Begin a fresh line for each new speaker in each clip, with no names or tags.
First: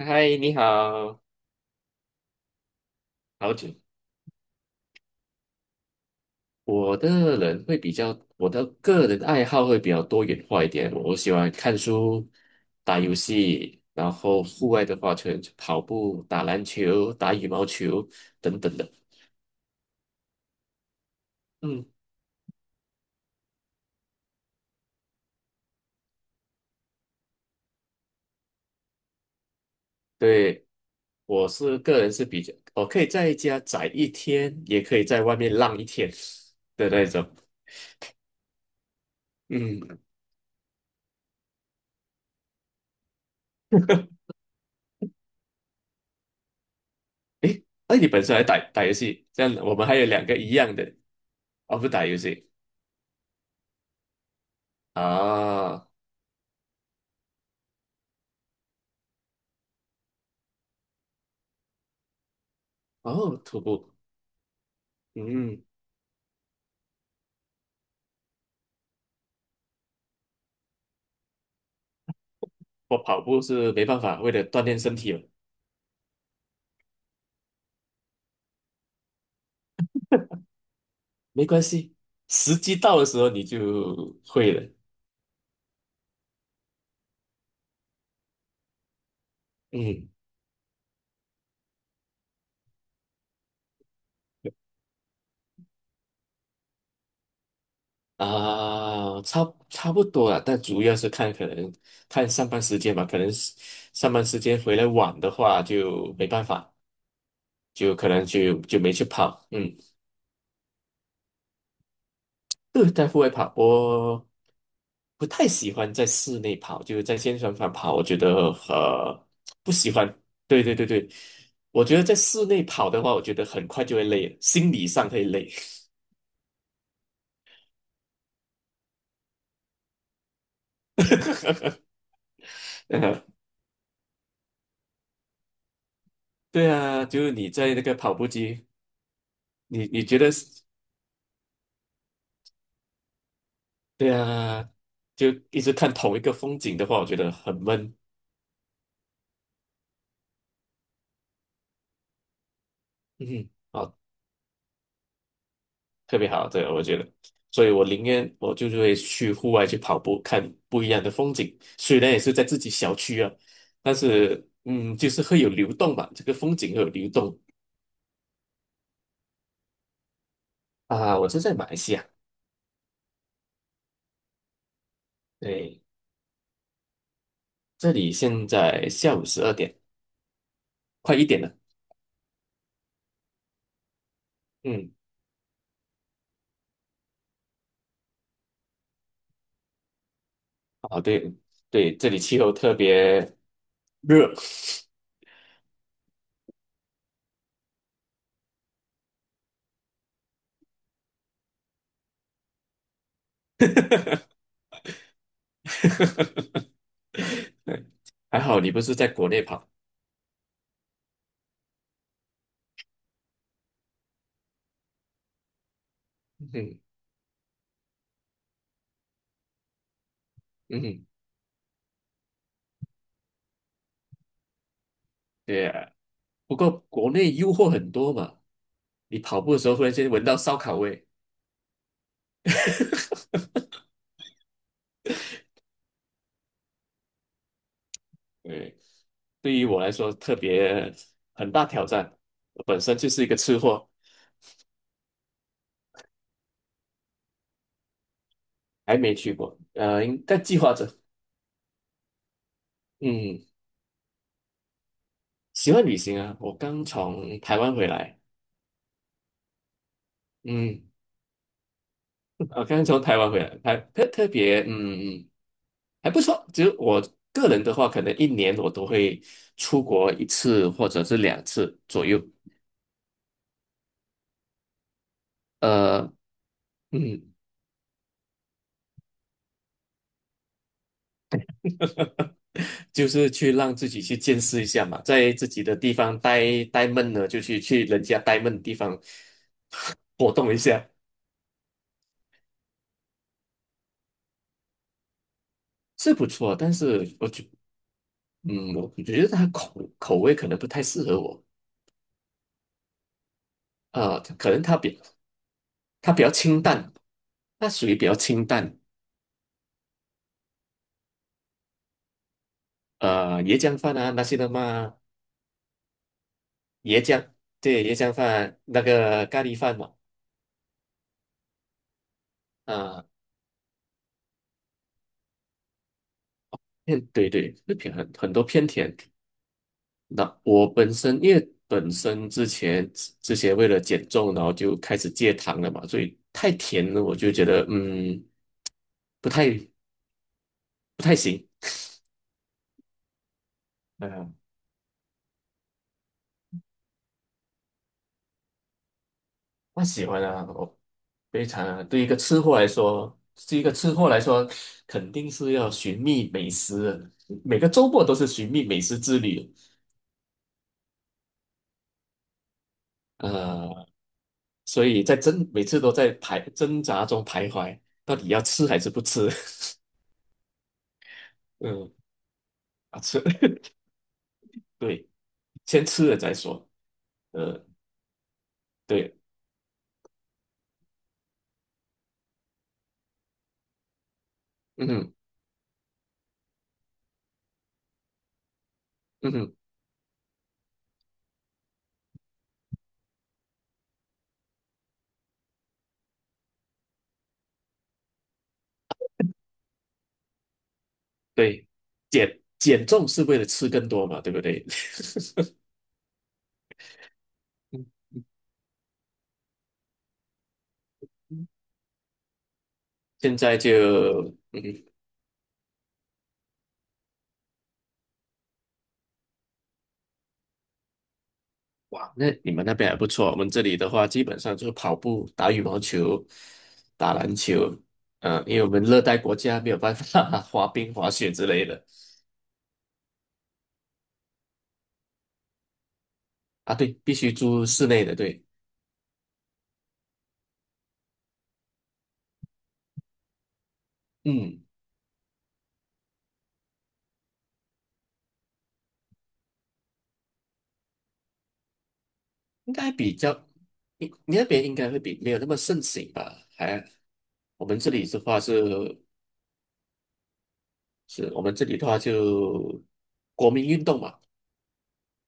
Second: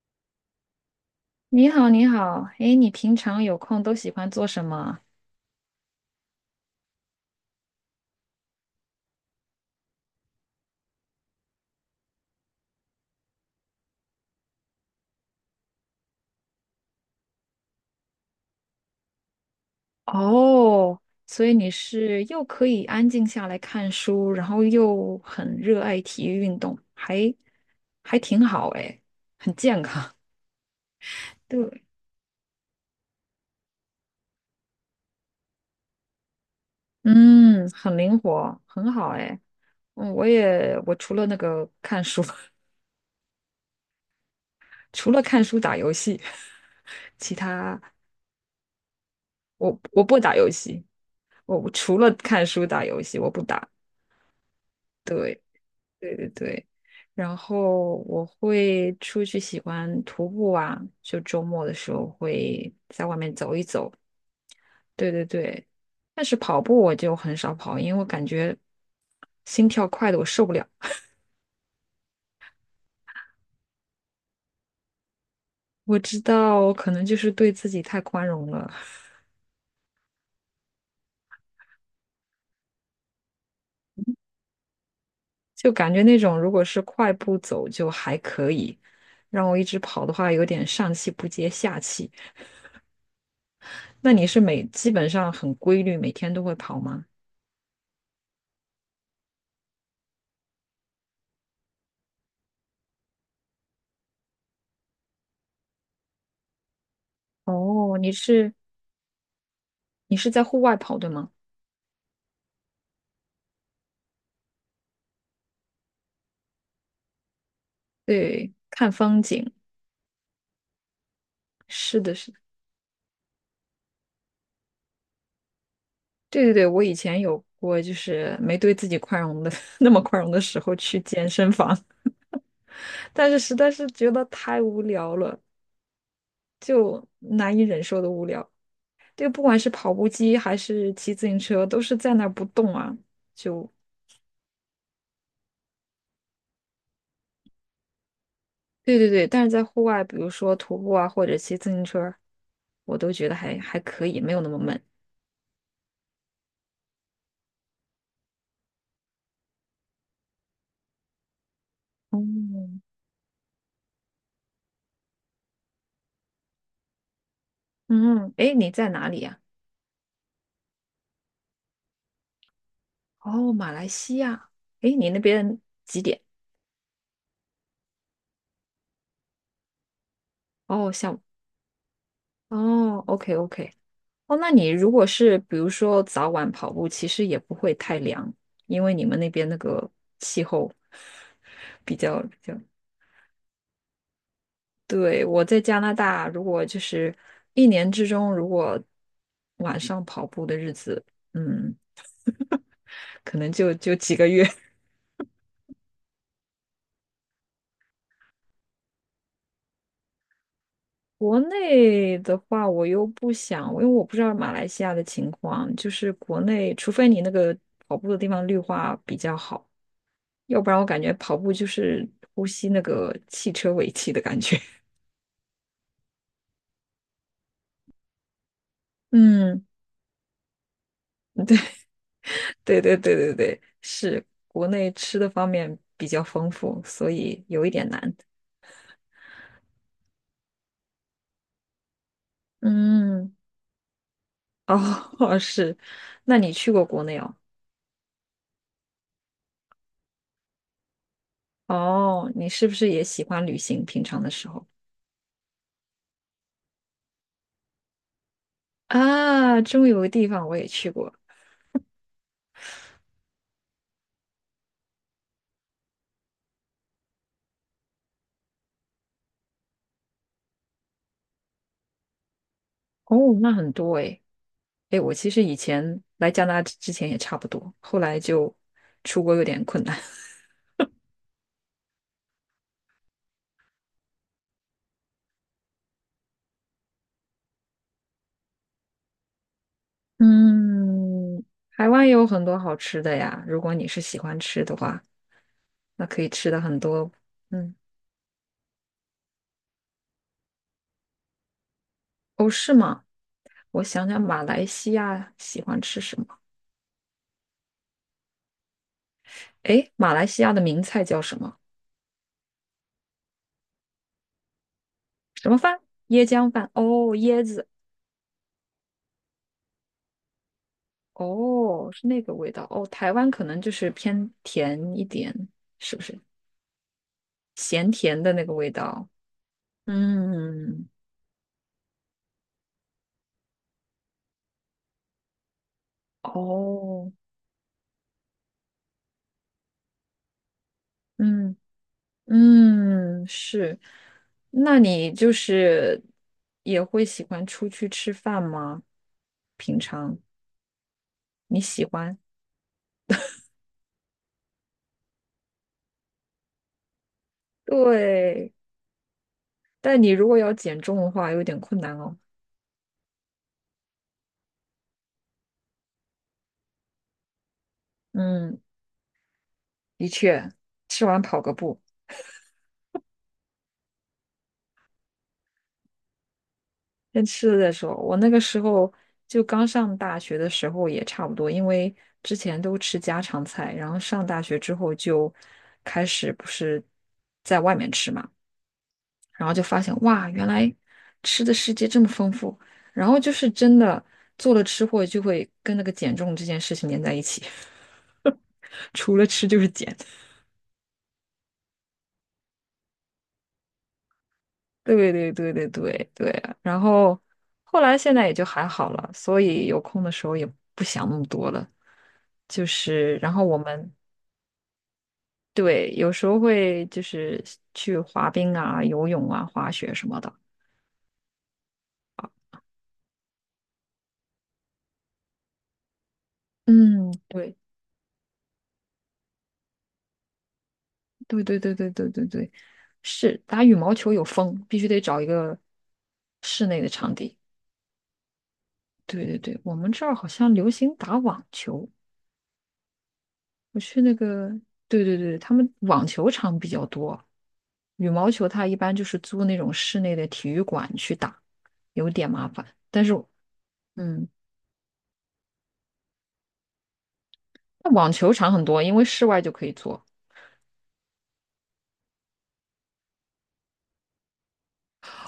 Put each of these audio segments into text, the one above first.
嗨，你好，
你好，你好，哎，你平常
好
有
久。
空都喜欢做什么？
我的个人爱好会比较多元化一点。我喜欢看书、打游戏，然后户外的话，就跑步、打篮球、打羽毛球等等的。
哦，所以你
嗯，
是又可以安静下来看书，然后又很热爱体育运动，还挺好哎，很健康。
对，我是
对，
个人是比较，我可以在家宅一天，也可以在外面浪一天的那种。
嗯，很灵活，很好哎。
嗯，
嗯，我除了那个看书，除了看书打游戏，其他
那你本身还打打游戏，这样我
我
们还
我
有
不
两
打
个
游
一样
戏，
的，
我
哦，不
除
打
了
游
看
戏
书打游戏我不打。对。
啊。
对对对，然后我会出去喜欢徒步啊，就周末的时候会在外面
哦，
走
徒
一走。
步，
对对
嗯，
对，但是跑步我就很少跑，因为我感觉心跳快的我受不了。
我跑步是没办法，为了锻炼身体嘛，
我知道可能就是对自己太宽容了，
没关系，时机到的时候你就会了，
就感觉那种如果是快步走就还可以，让我一直跑
嗯，
的话有点上气不接下气。那你是基本上很规律，每天都会跑吗？
啊，差不多了，但主要是看可能看上班时间吧，可能是上班时间回来晚的话就没办法，就
哦，
可
你
能
是
就没去跑，嗯。
你是在户外跑，对吗？
对，在户外跑，我不太喜欢在室内跑，就是在健身房跑，我觉得
对，看风景。
不喜欢。对对对对，我觉
是
得
的，
在
是的，
室内跑的话，我觉得很快就会累了，心理上会累。
对对对，我以前有过，就是没对自己宽容的 那么宽容的时候去健身房，
呃
但是实在是觉得太无聊了，
对啊，
就
就是你
难以
在
忍
那个
受的
跑
无
步
聊。
机，
就不管是
你
跑
你
步
觉得
机还
是
是骑自行车，都是在那儿不动啊，就
对啊，就一直看同一个风景的话，我觉得很闷。
对对对。但是在户外，比如说徒步啊，或者骑自行车，我都觉得
嗯，
还
好。
可以，没有那么闷。
特别好，对，我觉得，所以我宁愿我就是会去户外去跑步，看不一样的风景。虽然也是在自己
嗯
小区啊，但是就是会有流动吧，这个风景会有流动
嗯，哎，你在哪里呀？
啊。我是在马来西亚，
哦，马来西亚，诶，你那边
对，
几点？
这里现在下午12点，
哦，下
快
午。
一点了。
哦，OK OK。哦，那你如
嗯，
果是比如说早晚跑步，其实也不会太凉，因为你们那边那个气候
啊，对
比
对，这里
较比
气候
较。
特别热，
对，我在加拿大，如果就是一年之中，如果晚上跑步的日子，嗯，可能就几个月。
还好你不是在国内跑。
国内的话，我又不想，因为我不知道马来西亚的情况，就是国内，
嗯
除非你那个跑步的地方绿化比较好，要不然我感
嗯，
觉跑步就是呼吸那个汽车尾气的感觉。
对啊，不过国内诱惑很多嘛。你跑步的
嗯，
时候忽然间闻到烧烤味，
对对对 对对，是国内吃的方面比较丰富，所以有一点难。
对，对于我来说特别很大挑战。我本身就是一
嗯，
个吃货，
哦，是，那你去过国内哦？
还没去过，应该计划着。
哦，你是不是也喜
嗯，
欢旅行？平常的时候
喜欢旅行啊，我刚从台湾回来，
啊，终于有个地方我也
嗯，
去过。
还特别，嗯，还不错。只有我个人的话，可能一年我都会出国一次或者是两次左右。
哦，那很多诶。诶，我其实以前
呃，
来加拿大之前也
嗯，
差不多，后来就出国有点困难。
就是去让自己去见识一下嘛，在自己的地方呆闷了，就去人家呆闷的地方 活动一下，
嗯，台湾也有很多好吃的呀，如果你是喜欢吃的话，那
是
可
不
以吃
错。
的
但
很多。
是
嗯，
我觉得它口味可能不太适合我，
哦，是吗？我想
啊，
想，马
可能
来西亚喜欢吃
它
什
比
么？
较清淡，它属于比较清淡，
诶，马来西亚的名菜叫什么？
椰浆饭啊那些的嘛，
什么饭？椰浆饭。哦，
椰浆，
椰子。
对，椰浆饭那个咖喱饭嘛，
哦，是那个味道。哦，
啊、
台湾可能就是偏甜一点，是不是？
偏对对，会
咸
偏很
甜的
很多
那个
偏
味
甜，
道。
那我
嗯，
本身因为本身之前为了减重，然后就开始戒糖了嘛，所以太甜了，
哦，
我就觉得不太不太行，
嗯嗯，是。
嗯，
那你就是也会喜欢出去吃饭吗？
不喜欢啊，我非
你
常啊
喜
对一个
欢？
吃货来说，对一个吃货来说，肯定是要寻觅美食的，每个周末都是寻
对，
觅美食之旅，
但你如果要减重的话，有点困难哦。
呃，所以每次都在挣扎中徘徊，到底要
嗯，
吃还是不吃？
的确，吃完跑个步，
嗯，啊吃，对，先吃了再说。
先吃了
呃，
再说。我那个时候
对，
就刚上大学的时候也差不多，因为之前都吃家常菜，然后上大学之
嗯
后
哼
就开始不是在外面吃嘛。
嗯
然后
哼
就发现哇，原来吃的世界这么丰富。然后就是真的做了吃货，就会跟那个减重这件事情连在一起，除了吃就是减。
对，减重是为了吃更多嘛，对不对？
对对对 对对对啊。然后后
嗯
来现
嗯
在也就还好了，所以有空的时候也不想那么
嗯
多了。就是，然
现
后
在
我
就，
们
嗯，
对有时候会就是去滑冰啊、游泳啊、滑雪什么的。
哇，那你们那边还不错。我们这里的话，基本上就是跑步、打羽毛球、
嗯，
打篮
对。
球，因为我们热带国家没有办法 滑冰、滑雪
对
之
对
类
对
的
对对对对，是打羽毛球有风，必须得找一个室
啊。
内的
对，
场
必须
地。
住室内的，对，
对对对，我们这儿好像流行打网球，我去那个，
嗯，
对对对，他们网球场比较多，羽毛球它一般就是租那种室内的体育馆去打，有点麻烦。
应该
但是，
比较，你
嗯，
你那边应该会比没有那么盛行吧？我们
那
这里
网
的
球
话
场很多，因
是
为室外就可以做。
是我们这里的话就国民运动嘛，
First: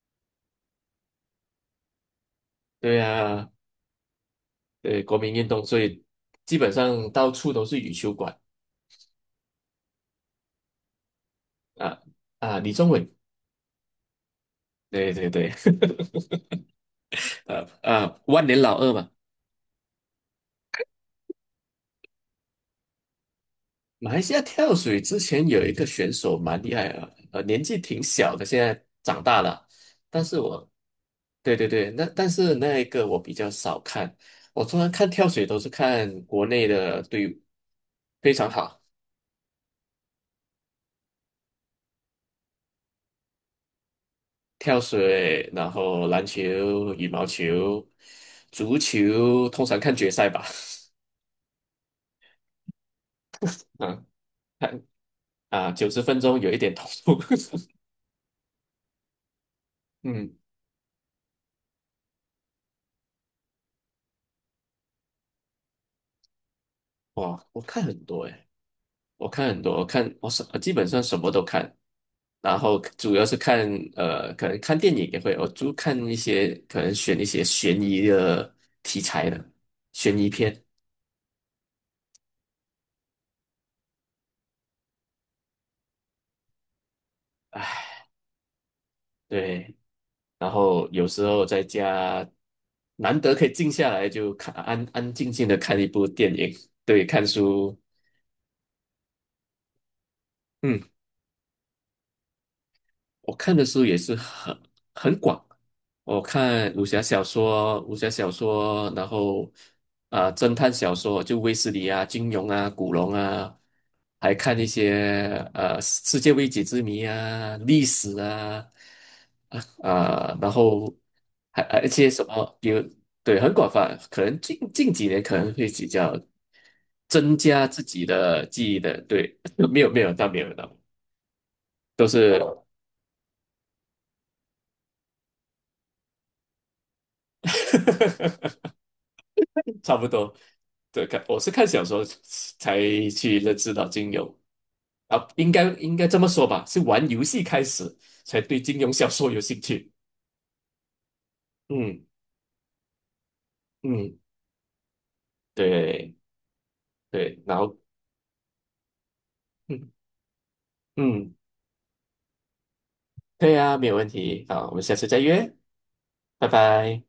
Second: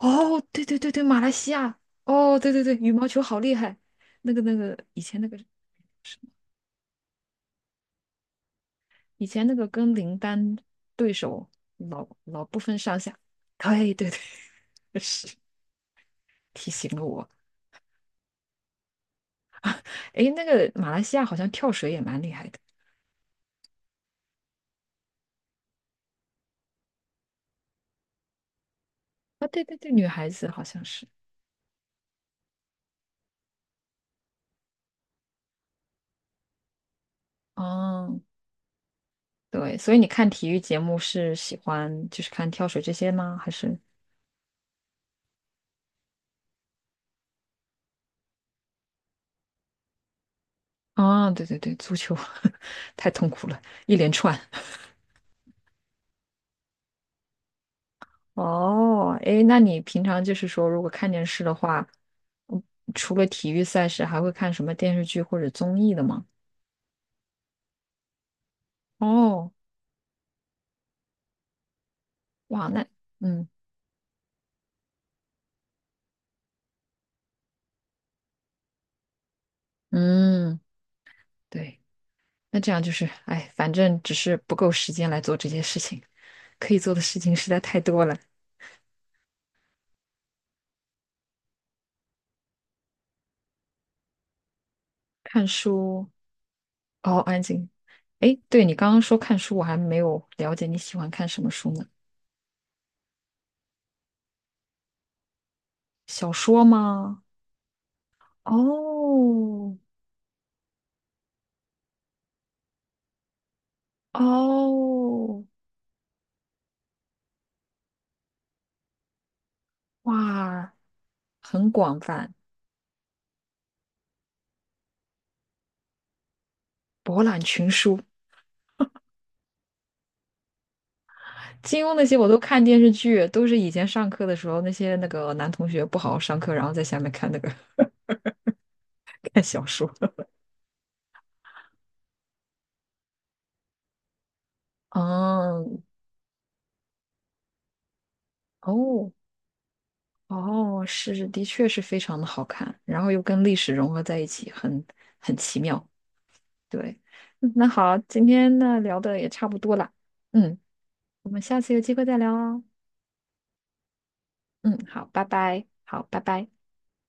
哦，对对对对，马来西亚，哦，对对对，羽
对
毛球好
呀，
厉害，那个那个以
对国
前那
民
个。
运动，所以基本上到处都是羽球馆
以前那个跟林丹对手
啊
老不
啊，李
分
宗
上
伟，
下，对对对，
对对
是
对，
提醒了我。
万年老二嘛。
诶，那个马来西亚好像跳水也蛮厉害的
马来西亚跳水之前有一个选手蛮厉害啊，年纪挺小的，现在长大
啊，对
了，
对对，女
但
孩
是
子好
我，
像是。
对对对，那但是那一个我比较少看，我通常看跳水都是看国内的队伍，
哦，
非常好。
对，所以你看体育节目是喜欢就是看跳水这些吗？还是？
跳水，然后篮球、羽毛球、足球，通常看决赛吧。
啊，对对对，足球 太痛苦了，一
嗯，
连串。
看啊，90分钟有一点投入。
哦，哎，那你平 常就
嗯，
是说，如果看电视的话，嗯除了体育赛事，还会看什么电视剧或者综艺的吗？
哇，我看很多诶，
哦。
我看我什基本上什么都看，然
哇，
后
那
主要是
嗯
看可能看电影也会，我就看一些可能选一些悬疑的题材的悬疑
嗯，
片。
对，那这样就是，哎，反正只是不够时间来做这些事情，可以做的事情实在太多了。
对，然后有时候在家难得可以静下来，就看安安静
看
静的看一部
书，
电影，对，
哦，
看
安静。
书，
哎，对，你刚刚说看书，我还没有了解你
嗯。
喜欢看什么书呢？
我看的书也是很广，我
小说
看
吗？
武侠小说，然后
哦
啊、侦探小说，就卫斯理啊、金庸啊、古龙啊，还看一
哦，
些世界未解之谜啊、历史啊啊啊然
哇，
后还
很
还一
广
些什
泛，
么，对很广泛，可能近几年可能会比较
博
增
览
加
群
自
书。
己的记忆的，对，没有没有，到没有是，呵呵
金庸那
都
些我都
是
看电视剧，都是以前上课的时候那些那个男同学不好好上课，然后在下面看那个 看小说。
差不多。对，看我是看小说才去认识到金庸啊，应该
嗯，
应该这么说吧，是玩游戏开始才对金庸小
哦，
说有兴趣。
哦，是，的确是非
嗯
常的好看，然后又跟历史融合
嗯，
在一起，很奇妙。
对
对，
对，
嗯那好，今天呢聊的也差不多
嗯
了，嗯，我
嗯，
们下次有机会再聊哦。
对啊，没有问题。好，我
嗯，
们下
好，
次再
拜
约，
拜，好，拜
拜
拜。
拜。